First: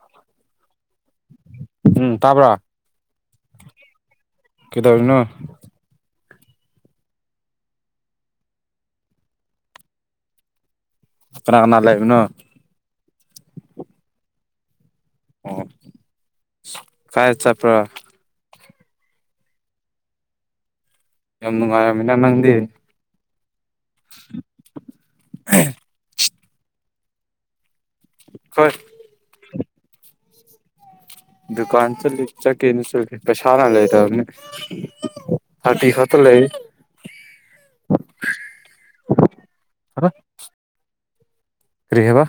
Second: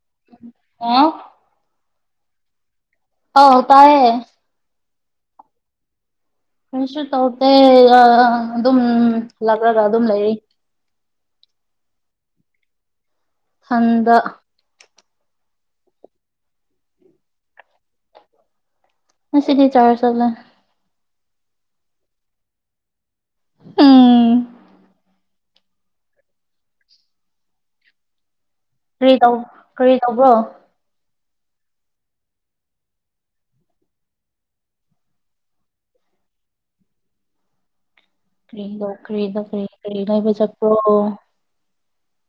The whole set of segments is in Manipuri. ꯑ ꯎꯝ ꯇꯥꯕ꯭ꯔꯥ ꯑ ꯇꯥꯏ ꯀꯗꯕꯅꯣ ꯀꯩꯁꯨ ꯇꯧꯗꯦ ꯑꯗꯨꯝ ꯂꯥꯛꯂꯒ ꯑꯗꯨꯝ ꯂꯩꯔꯤ ꯑꯅꯥꯅꯥ ꯂꯩꯕꯅꯣ ꯍꯟꯗ ꯑꯣ ꯀꯥꯏ ꯆꯄ꯭ꯔ ꯉ ꯁꯤꯗꯤ ꯆ ꯋꯥꯔꯁꯂ ꯌꯥꯝ ꯅꯨꯡꯉꯥꯏꯃꯤꯟꯅ ꯅꯪꯗꯤ ꯎꯝ ꯎ ꯍꯣꯏ ꯀꯔꯤ ꯇꯧꯕ ꯀꯔꯤ ꯇꯧꯕꯣ ꯗꯨꯀꯥꯟ ꯆꯂꯤ ꯆꯀꯤꯅꯤ ꯆ ꯄꯩꯁꯥꯅꯥ ꯂꯩꯗꯅꯤ ꯍꯥꯏ ꯍꯥꯇ ꯂꯩ ꯀꯔꯤꯗꯣ ꯈ꯭ꯔꯤꯗꯣ ꯈꯔꯤꯗ ꯀꯔꯤꯗꯕ ꯆꯞꯄ ꯔꯔꯤꯍꯦꯕ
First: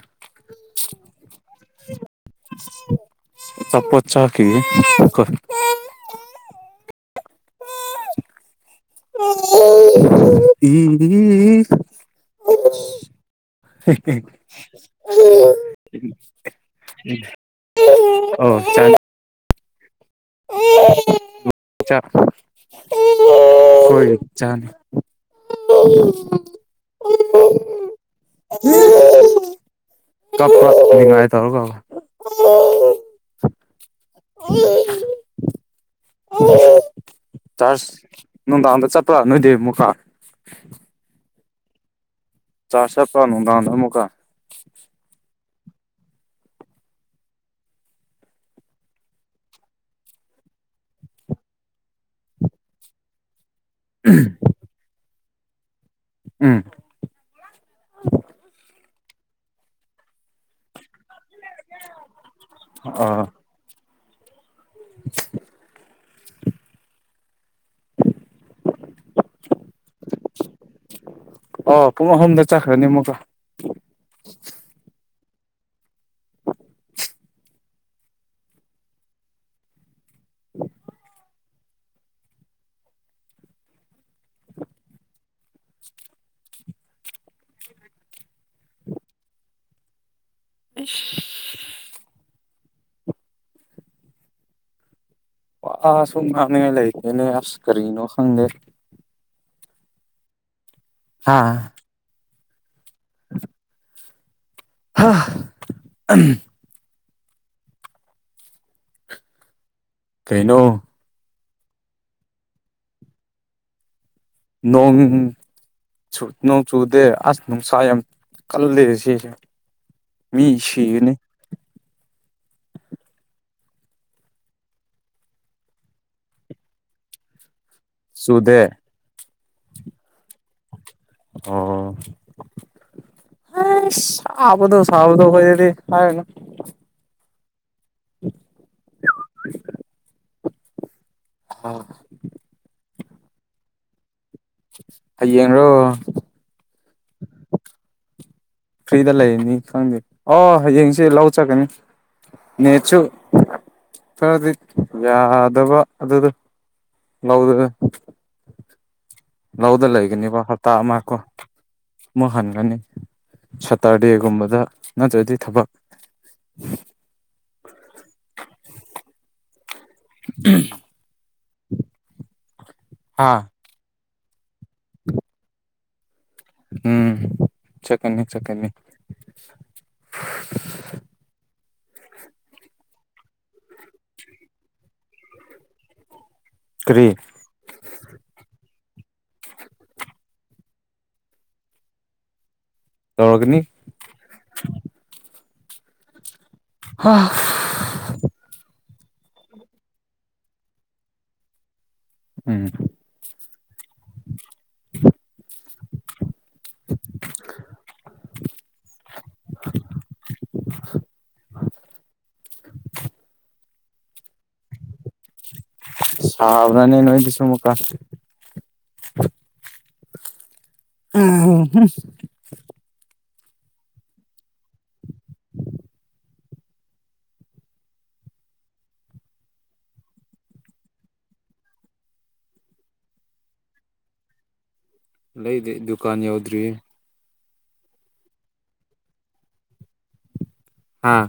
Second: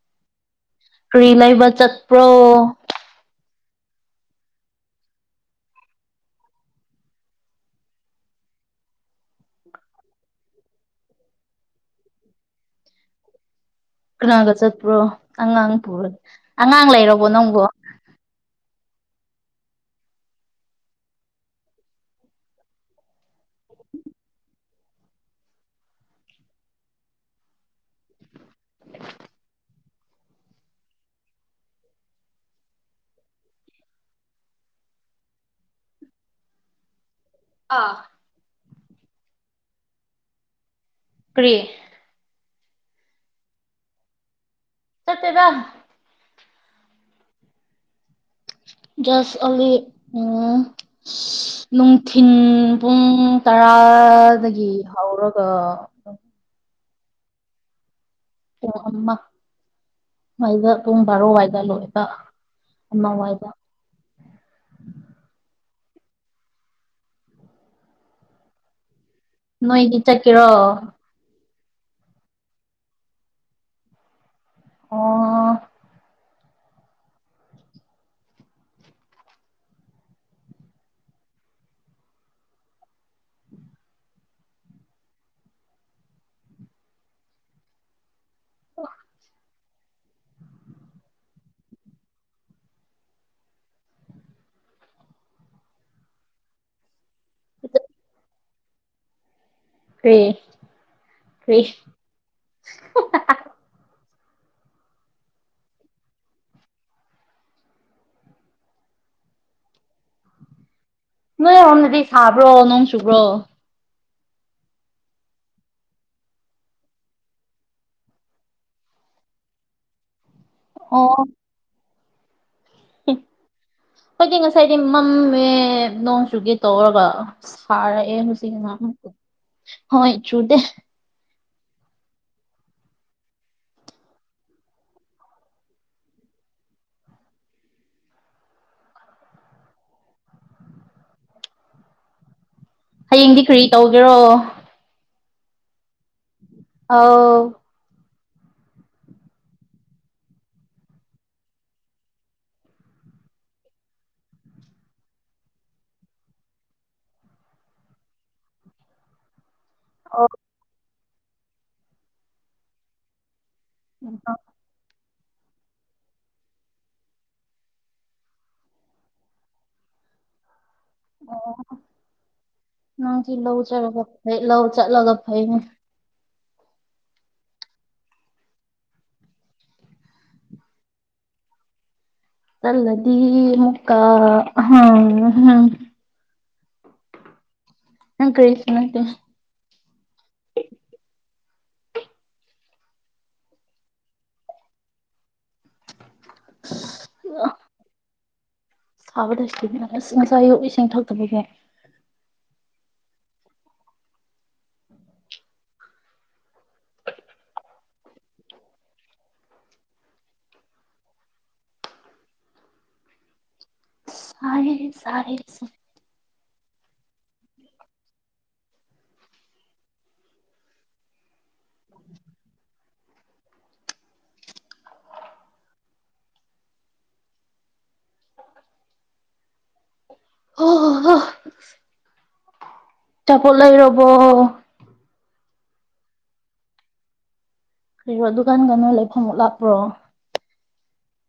ꯀꯔꯤ ꯂꯩꯕ ꯆꯠꯄ꯭ꯔꯣ ꯆꯄꯣ ꯆꯥꯛꯈꯤ ꯎ ꯏ ꯀꯅꯥꯒ ꯆꯠꯄ꯭ꯔꯣ ꯑꯉꯥꯡ ꯄꯨꯔ ꯑꯉꯥꯡ ꯂꯩꯔꯕꯣ ꯅꯪꯕꯣ ꯎꯝ ꯑꯣ ꯆꯥꯟ ꯎꯝ ꯆꯣꯏ ꯆꯅꯤ ꯎ ꯎ ꯀꯞꯄ ꯅꯤꯡꯉꯥꯢ ꯇꯔꯒ ꯆ ꯅꯨꯡꯗꯥꯡꯗ ꯆꯠꯄꯂꯥ ꯅꯣꯏꯗꯤ ꯃꯨꯀꯥ ꯀꯔꯤ ꯆꯥ ꯆꯦꯄꯥꯅꯨ ꯂꯗ ꯃꯣꯀ ꯁꯤꯗ [inaudible] ꯖꯁ ꯑꯂꯤ ꯂꯨꯊꯤꯟꯕꯨꯡ ꯇꯔꯥꯗꯒꯤ ꯍꯧꯔꯒ ꯎꯝ ꯑꯣ ꯑꯃ ꯃꯩꯗ ꯄꯨꯡ ꯕꯥꯔꯣꯋꯥꯏꯗ ꯂꯣꯏꯕ ꯑꯥ ꯑꯃꯋꯥꯏꯗ [inaudible] ꯅꯣꯏꯗꯤ ꯆꯠꯀꯦꯔꯣ ꯑꯣ ꯄꯨꯡ ꯑꯍꯨꯝꯗ ꯆꯠꯈ꯭ꯔꯅꯤ ꯑꯃꯨꯛꯀ ꯑꯣ ꯑꯣ ꯏꯁ ꯋꯥ ꯑꯁꯨꯝ ꯉꯥꯡꯅꯥꯅ ꯂꯩꯇꯦꯅꯦ ꯑꯁ ꯀꯔꯤꯅꯣ ꯈꯪꯗꯦ ꯀꯦ ꯀꯦ ꯍꯥꯥ ꯍꯥ ꯑꯍꯝ ꯀꯩꯅꯩꯅꯣ ꯅꯣꯏ ꯁꯣꯝꯗꯗꯤ ꯁꯥꯕ꯭ꯔꯣ ꯅꯣꯡ ꯆꯨꯕ꯭ꯔꯣ ꯅꯣꯡ ꯆꯨꯠꯅ ꯆꯨꯗꯦ ꯑꯁ ꯅꯨꯡꯁꯥ ꯌꯥꯝ ꯀꯜꯗꯁꯤ ꯃꯤ ꯁꯤꯅꯦ ꯍꯣꯏꯗꯤ ꯉꯁꯥꯏꯗꯤ ꯃꯝꯃꯦ ꯅꯣꯡ ꯆꯨꯒꯦ ꯇꯧꯔꯒ ꯐꯥꯔꯛꯑꯦ ꯍꯧꯖꯤꯛ ꯆꯨꯗꯦ ꯍꯣꯏ ꯆꯨꯗꯦ ꯑꯣ ꯍ ꯁꯥꯕꯗꯣ ꯁꯥꯐꯗ ꯑꯣꯏꯗꯤ ꯍꯥꯏꯅ ꯑꯣ ꯍꯌꯦꯡꯗꯤ ꯀꯔꯤ ꯇꯧꯒꯦꯔꯣ ꯍ ꯌꯦꯡꯔꯣ ꯑꯥꯎ ꯐ꯭ꯔꯤꯗ ꯂꯩꯔꯅꯤ ꯈꯪꯗꯦ ꯑꯣ ꯍꯌꯦꯡꯁꯤꯦ ꯂꯧ ꯆꯠꯀꯅꯤ ꯅꯦꯆꯨ ꯈꯔꯗꯤ ꯌꯥꯗꯕ ꯑꯗꯨꯗ ꯉꯗꯅ ꯂꯧꯗ ꯑꯣ ꯂꯩꯒꯅꯤꯕ ꯍꯞꯇꯥ ꯑꯃꯀꯣ ꯑꯃꯨꯛ ꯍꯟꯒꯅꯤ ꯁꯇꯔꯗꯦꯒꯨꯝꯕꯗ ꯅꯠꯇ꯭ꯔꯗꯤ ꯊꯕꯛ [inaudible] ꯑꯣ ꯅꯪꯒꯤ ꯍꯥ ꯂꯧ ꯆꯔ ꯍꯠ ꯂꯧ ꯆꯠꯂꯒ ꯐꯩꯅꯤ ꯎꯝ ꯆꯀ ꯆꯀ [inaudible] ꯆꯜꯂꯗꯤ ꯃꯨꯀꯥ ꯑꯝ ꯀ꯭ꯔꯤ ꯍ ꯇꯣ ꯇꯧꯔꯒꯅꯤ ꯑꯥ ꯁꯥꯕꯗꯇꯦꯅꯦ ꯑꯁ ꯉꯁꯥꯏ ꯑꯨ ꯏꯁꯤꯡ ꯊꯛꯇꯕꯒꯤꯦ ꯎꯝ [inaudible] [inaudible] [inaudible] ꯁꯥꯔꯦ ꯁꯥꯔꯦ ꯁꯥꯕ꯭ꯔꯅꯦ ꯅꯣꯏꯗꯁꯨ ꯃꯨꯀꯥ ꯎꯝ ꯍꯨ ꯍꯨꯝ ꯑꯣ ꯍꫭ ꯍꫭ ꯑꯆꯥꯄꫭꯠ ꯂꯩꯔꯕꯣ ꯂꯩꯗ꯭ꯔꯤ ꯗꯨꯀꯥꯟ ꯌꯧꯗ꯭ꯔꯤꯍꯦ ꯀꯩꯔꯣ ꯗꯨꯀꯥꯟꯒ ꯅꯣ ꯂꯩꯐꯝꯃꯨꯛ ꯂꯥꯛꯄ꯭ꯔꯣ ꯍꯥꯥ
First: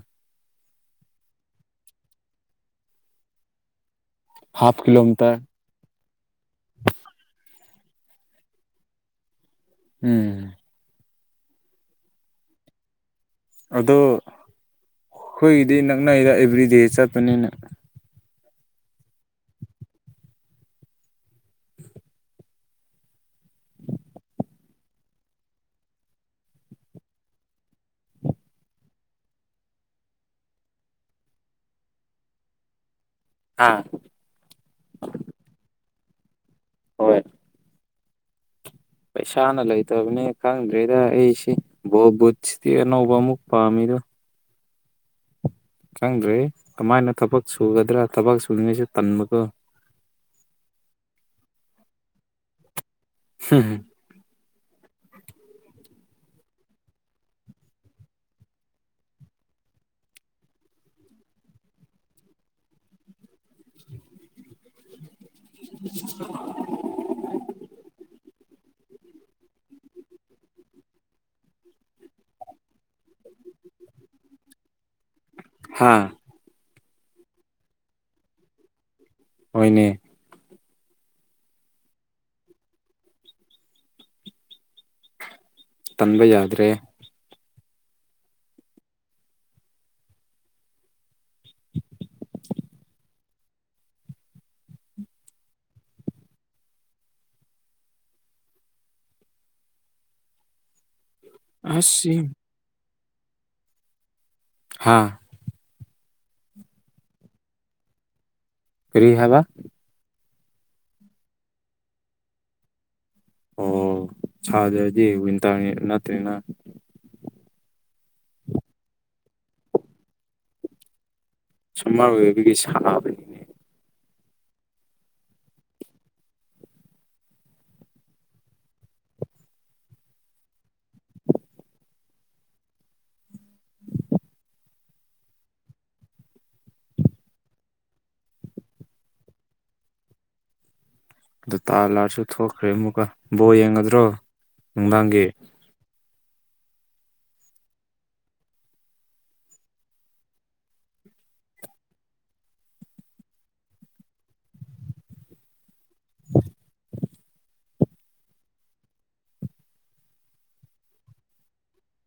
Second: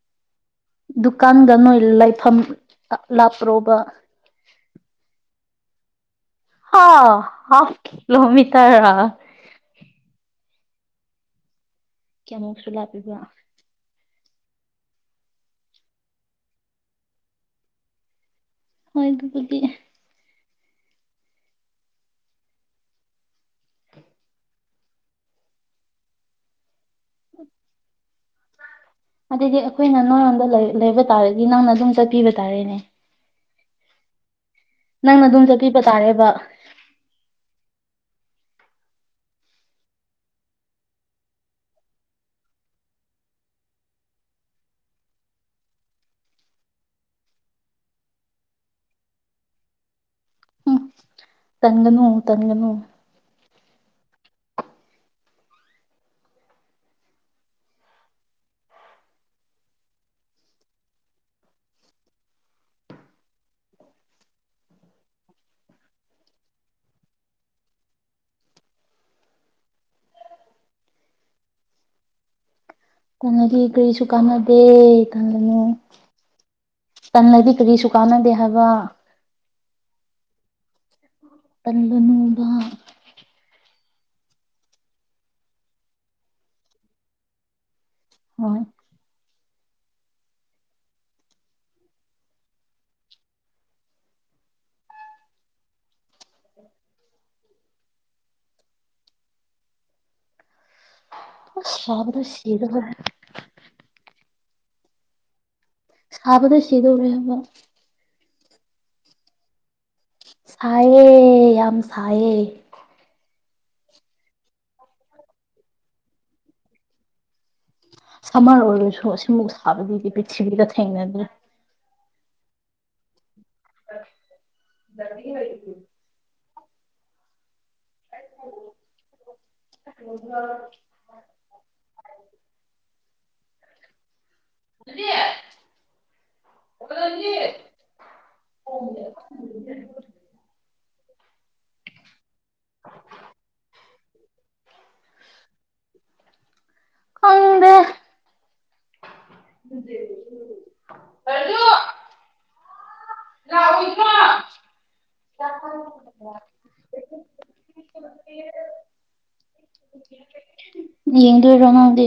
ꯗꯨꯀꯥꯟꯗ ꯅꯣꯏ ꯂꯩꯐꯝ ꯂꯥꯞꯄ꯭ꯔꯣꯕ ꯍꯥꯐ ꯀꯤꯂꯣꯃꯤꯇꯔ ꯍꯥꯂꯣꯃꯤ ꯇꯔ ꯎꯝ ꯀꯌꯥꯃꯨꯛꯁꯨ ꯂꯥꯛꯄꯤꯕ ꯑꯗꯣ ꯑꯩꯈꯣꯏꯒꯤꯗꯤ ꯅꯛꯅꯏꯗ ꯑꯦꯕ꯭ꯔꯤꯗꯦ ꯆꯠꯄꯅꯤꯅ ꯍꯣꯏ ꯑꯗꯨꯕꯨꯒ ꯑ ꯑꯗꯨꯗꯤ ꯑꯩꯈꯣꯏꯅ ꯅꯔꯣꯝꯗ ꯂꯩꯕ ꯇꯥꯔꯗꯤ ꯅꯪꯅ ꯑꯗꯨꯝ ꯆꯠꯄꯤꯕ ꯇꯥꯔꯦꯅꯦ ꯑꯥ ꯅꯪꯅ ꯑꯗꯨꯝ ꯆꯠꯄꯤꯕ ꯇꯥꯔꯦꯕ ꯍꯣꯏ ꯄꯩꯁꯥꯅ ꯂꯩꯇꯕꯅꯤ ꯈꯪꯗ꯭ꯔꯦꯗ ꯑꯩꯁꯤꯦ ꯕꯣ ꯕꯨꯠꯁꯤꯗꯤ ꯑꯅꯧꯕ ꯑꯃꯨꯛ ꯄꯥꯝꯃꯤ ꯑꯗꯨ ꯆꯪꯗ꯭ꯔꯦ ꯀꯃꯥꯏꯅ ꯊꯕꯛ ꯁꯨꯒꯗ꯭ꯔꯥ ꯊꯕꯛ ꯁꯨꯔꯤꯉꯩꯁꯨ ꯇꯟꯕꯒꯣ ꯇꯪꯒꯅꯨ ꯇꯪꯒꯅꯨ ꯍꯝ ꯍꯝ [unintelligible] ꯀꯥꯟꯅꯗꯤ ꯀꯔꯤꯁꯨ ꯀꯥꯟꯅꯗꯦ ꯀꯜꯒꯅꯨ ꯍꯥ ꯇꯜꯂꯗꯤ ꯀꯔꯤꯁꯨ ꯀꯥꯟꯅꯗꯦ ꯍꯥꯏꯕ ꯑꯣꯏꯅꯅꯦ ꯇꯜꯅꯣꯕ ꯇꯟꯕ ꯌꯥꯗ꯭ꯔꯦ ꯍꯣꯏ ꯎ ꯑ ꯑꯁ ꯁꯥꯕꯗ ꯁꯤꯗ ꯍ ꯍꯥꯥ ꯁꯥꯕꯗ ꯁꯤꯗꯧꯔꯦ ꯍꯥꯏꯕ ꯐ꯭ꯔꯤ ꯍꯕ ꯁꯥꯏꯌꯦ ꯌꯥꯝ ꯁꯥꯏꯌꯦ ꯑꯣ ꯁꯥꯖꯗꯤ ꯋꯤꯟꯇꯔ ꯅꯠꯇ꯭ꯔꯦꯅ ꯁꯝꯃꯔ ꯑꯣꯏꯔꯁꯨ ꯑꯁꯤꯃꯨꯛ ꯁꯥꯕꯗꯤꯗꯤ ꯄꯤꯔꯤꯊꯤꯕꯤꯒ ꯊꯦꯡꯅꯗ꯭ꯔꯔꯤ ꯃꯔ ꯑꯣꯏꯕꯒꯤ ꯁꯥꯟꯕꯅꯤꯅꯦ ꯔ ꯍꯥꯏꯨ ꯑꯣ [unintelligible] [unintelligible] ꯑꯗꯨ ꯇꯥꯔ ꯂꯥꯑꯔꯁꯨ ꯊꯣꯛꯈ꯭ꯔꯦ ꯑꯃꯨꯛꯀ ꯕꯣ ꯌꯦꯡꯒꯗ꯭ꯔꯣ ꯅꯨꯡꯗꯥꯡꯒꯤ ꯍꯗ ꯀ ꯔꯎ ꯀ ꯒꯤ ꯌꯦꯡ ꯇꯔꯣ ꯅꯗ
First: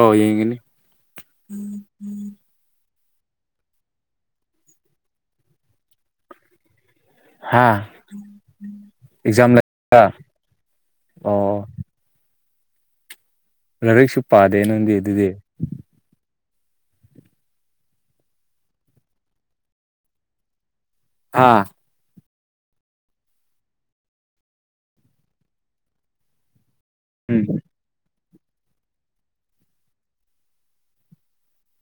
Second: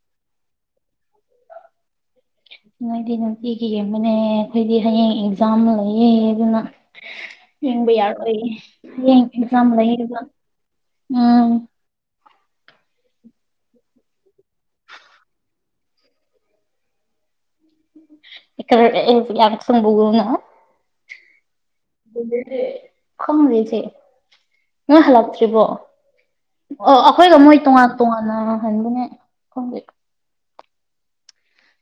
ꯑ ꯌꯦꯡꯒꯅꯤ ꯅꯣꯏꯗꯤ ꯅꯨꯡꯇꯤꯒꯤꯕꯅꯦ ꯑꯩꯈꯣꯏꯗꯤ ꯍꯌꯦꯡ ꯑꯦꯛꯖꯥꯝ ꯂꯩꯌꯦ ꯑꯗꯨꯅ ꯍꯥ ꯌꯦꯕꯨ ꯌꯥꯔ ꯌꯦ ꯑꯦꯛꯖꯥꯝ ꯆꯗ ꯌꯦ ꯂꯩꯕ꯭ꯔꯥ ꯑꯝ ꯑꯣ ꯂꯥꯏꯔꯤꯛꯁꯨ ꯄꯥꯗꯦ ꯅꯪꯗꯤ ꯑꯗꯨꯗꯤ ꯏ ꯌꯥꯁꯕꯅ ꯑꯥ ꯈꯉꯗꯦꯖꯤ ꯅ ꯍꯜꯥꯛꯇ꯭ꯔꯤꯔꯤꯕꯣ ꯑꯣ ꯑꯩꯈꯣꯏꯒ ꯎꯝ ꯃꯣꯏ ꯇꯣꯉꯥꯟ ꯇꯣꯉꯥꯟꯅꯍꯟꯕꯅꯦ ꯈꯪ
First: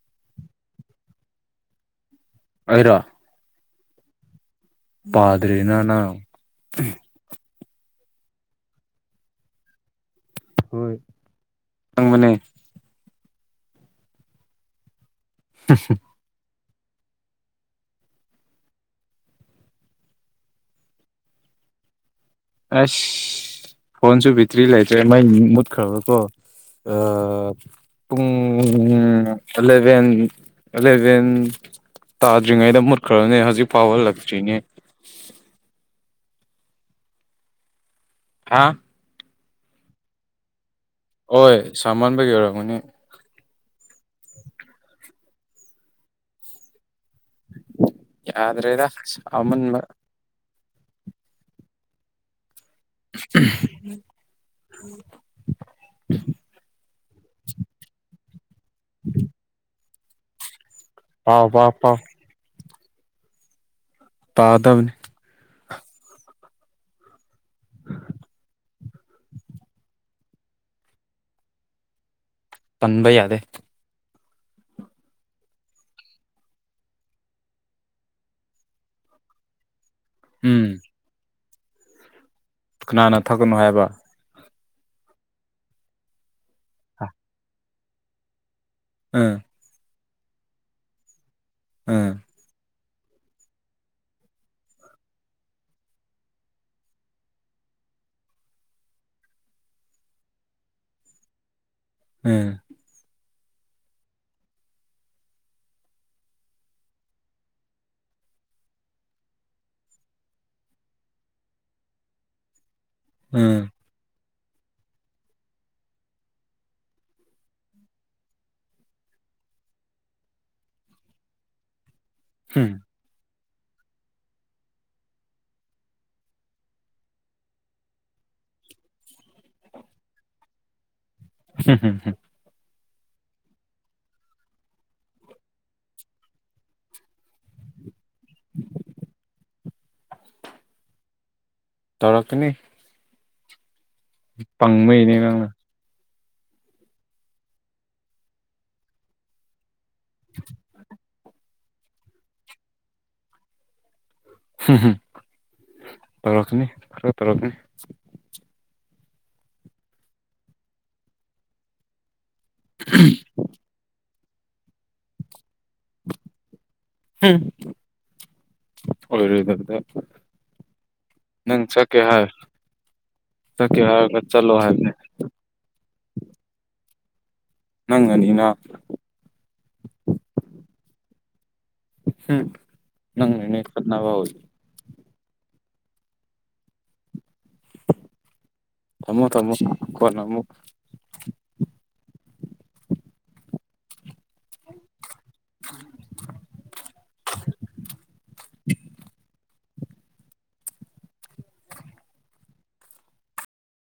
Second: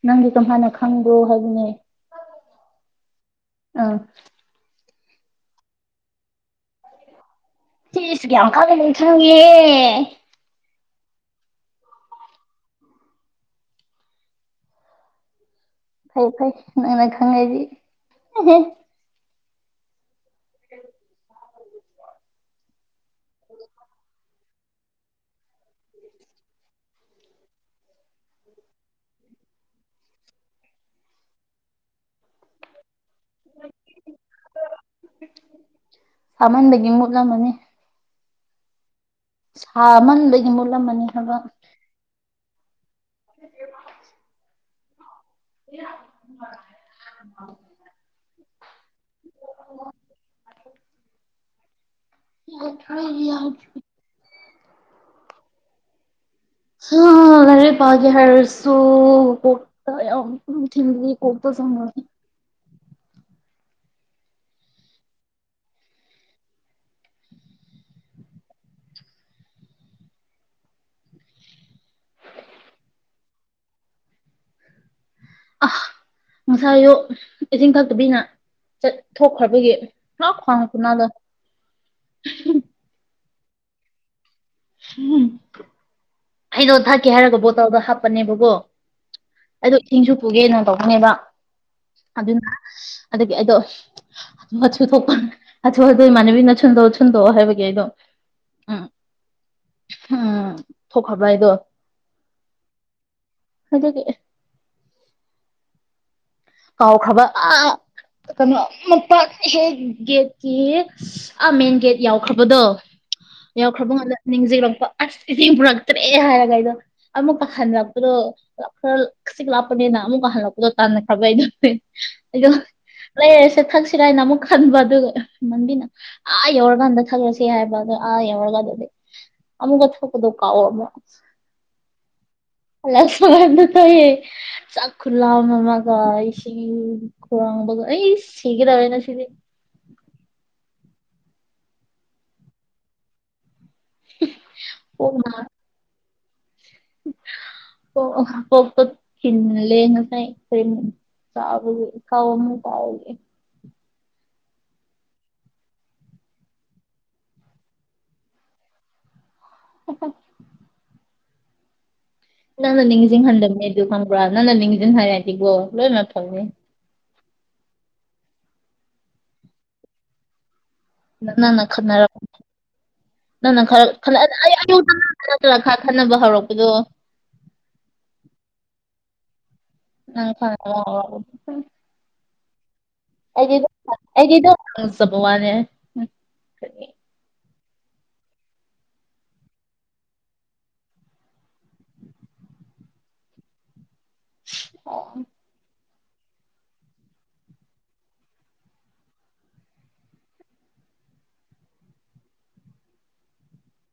ꯅꯪ ꯀꯃꯅ ꯈꯪꯣ ꯍꯅꯦ ꯑꯣꯏꯔꯣ ꯑꯥ ꯄꯥꯗ꯭ꯔꯦꯅꯅ ꯁꯤꯤꯁꯒꯦ ꯌꯥꯝ ꯀ ꯂꯩ ꯊ ꯌꯦꯦ ꯍꯣꯏ ꯆꯪꯕꯅꯦ ꯐꯩ ꯐꯩ ꯅꯪꯅ ꯈꯪꯉꯗꯤ ꯑꯁ ꯐꯣꯟꯁꯨ ꯤꯇ꯭ꯔꯤ ꯂꯩꯇ꯭ꯔꯦ ꯃꯩ ꯃꯨꯠꯈ꯭ꯔꯕꯀꯣ ꯄꯨꯡ ꯑꯦꯂꯚꯦꯟ ꯑꯦꯂꯚꯦꯟ ꯇꯥꯖꯉꯗꯨꯔ ꯈꯔꯅꯦ ꯍꯧꯖꯤꯛ ꯐꯥꯎꯕꯜꯂꯛꯇ꯭ꯔꯤꯅꯦ ꯁꯥꯃꯟꯗꯒꯤ ꯃꯨꯠꯂꯝꯃꯅꯤ ꯍꯥ ꯍ ꯃꯟꯒꯤ ꯃꯂ ꯍꯣꯏ ꯁꯃꯟꯕꯒꯤ ꯑꯣꯏꯔꯝꯒꯅꯤ ꯊ [inaudible] ꯌꯥꯗ꯭ꯔꯦꯗ ꯑꯃꯟ ꯍ ꯌꯥ ꯎꯝ ꯑ ꯅꯦ ꯒꯤ ꯍꯔꯁꯨꯨ ꯍꯇ ꯊꯤꯟꯗꯤ ꯄꯥꯎ ꯀꯣꯛꯗ ꯄꯥꯎ ꯆꯉ ꯄꯥꯎ ꯇꯥꯗꯕꯅꯤ ꯄꯟꯕ ꯌꯥꯗꯦ ꯑ ꯉꯁꯥꯏꯁꯨ ꯏꯁꯤꯡ ꯊꯛꯇꯕꯤꯅ ꯆꯠ ꯊꯣꯛꯈ꯭ꯔꯕꯒꯤ ꯂ ꯈꯉ ꯎꯝ ꯀꯅꯥꯗꯣ ꯀꯊꯛꯒꯅꯨ ꯍꯥꯏꯕ ꯍꯝ ꯍꯩꯅꯣ ꯊꯛꯀꯦ ꯍꯥꯏꯔꯒ ꯕꯣꯇꯜꯗꯣ ꯍꯥꯞꯄꯅꯦꯕꯀꯣ ꯎꯝ ꯑꯩꯗꯣ ꯏꯁꯤꯡꯁꯨ ꯄꯨꯒꯦꯅ ꯇꯧꯕꯧꯕꯅꯦꯕ ꯎꯝ ꯑꯗꯨꯅ ꯑꯗꯒꯤ ꯑꯩꯗꯣ ꯑꯆꯨ ꯊꯣꯛꯄ ꯑꯊꯨ ꯍꯥꯊꯣꯏ ꯏꯃꯥꯟꯅꯕꯤꯅ ꯁꯨꯟꯗꯣꯛꯑꯣ ꯁꯨꯟꯗꯣꯛꯑꯣ ꯍꯥꯏꯕꯒꯤ ꯑꯩꯗꯣ ꯎꯝ ꯎꯝ ꯊꯣꯛꯈꯕ ꯍꯥꯏꯗꯣ ꯎꯝ ꯑꯗꯨꯗ ꯀꯦ ꯀꯥꯎ ꯈꯕ ꯑ ꯀꯩꯅꯣ ꯃꯛꯄ ꯍꯦꯛ ꯒꯦꯠꯀꯤ ꯑꯥ ꯃꯦꯟ ꯒꯦꯠ ꯌꯥꯎꯈ꯭ꯔꯕꯗꯣ ꯎꯝ ꯌꯥꯎꯈ꯭ꯔꯕ ꯉꯥꯟꯗ ꯅꯤꯡꯁꯤꯡꯂꯛꯄ ꯑꯁꯇ ꯄꯨꯔꯛꯇ꯭ꯔꯦ ꯍꯥꯏꯔꯒ ꯑꯩꯗꯣ ꯑꯃꯨꯛꯀ ꯍꯟꯔꯛꯄꯗꯣ ꯈꯔ ꯈꯁꯤꯛ ꯂꯥꯛꯞꯄꯅꯤꯅ ꯑꯃꯨꯛꯀ ꯍꯜꯂꯛꯄꯗꯣ ꯇꯥꯟꯅꯈ꯭ꯔꯕꯩꯗꯅꯦꯗꯣ ꯍꯝ ꯂꯩꯔ ꯊꯛꯁꯤꯔ ꯍꯥꯏꯅ ꯑꯃꯨꯛ ꯈꯟꯕ ꯑꯗꯨꯒ ꯃꯟꯗꯤꯅ ꯑꯥ ꯌꯧꯔꯀꯥꯟꯗ ꯊꯛꯂꯁꯤ ꯍꯥꯏꯕ ꯑꯣ ꯑꯥ ꯌꯧꯔꯒꯥꯟ ꯑꯃꯨꯛꯀ ꯊꯣꯛ ꯀꯗ ꯀꯥꯥꯎ ꯑꯃ ꯍꯝ ꯍꯝꯝ ꯑ ꯁꯃꯗ ꯇꯌꯦ ꯆꯥꯛꯈꯨꯂꯃ ꯏ ꯁꯤ ꯈꯔ ꯑꯩ ꯁꯤꯒꯗꯦꯅ ꯁꯤꯗꯤ ꯇꯔꯛꯀꯅꯤ ꯄꯪꯕꯅꯦꯅ ꯄꯄ ꯆꯅ ꯂꯩꯦ ꯆꯒꯦ ꯀꯥꯎ ꯑꯃꯨ ꯇꯥꯎꯒꯦ ꯇꯔꯛꯀꯅꯤꯔ ꯇꯔꯛꯅꯤ ꯑ ꯅꯪꯅ ꯅꯤꯡꯁꯤꯡ ꯍꯟꯗꯝꯕꯅꯤ ꯑꯗꯨ ꯈꯪꯕ꯭ꯔꯥ ꯅꯪꯅ ꯅꯤꯡꯁꯤꯡ ꯍꯥꯏꯗꯤꯕꯣ ꯂꯣꯏꯅ ꯐꯝꯅꯤ ꯎꯝ ꯑꯣꯏꯗꯗ ꯅ ꯅ ꯈꯗꯅꯔ ꯅꯪꯅ ꯆꯠꯀꯦ ꯈꯔ ꯍꯥꯏꯔꯒ ꯆꯠꯂꯣ ꯍꯥꯏꯕꯅꯦ ꯅ ꯈꯔ ꯈꯟꯅꯕ ꯍꯧꯔꯛꯄꯗꯣ ꯅꯪꯉꯅꯤꯅ ꯑ ꯐ ꯍꯝ ꯑꯩꯩꯗ ꯆꯕ ꯋꯥꯅꯦꯦ ꯊꯝꯃꯣ ꯊꯃꯨꯛ ꯀꯅ ꯑꯃꯨꯛ [inaudible] ꯑꯣ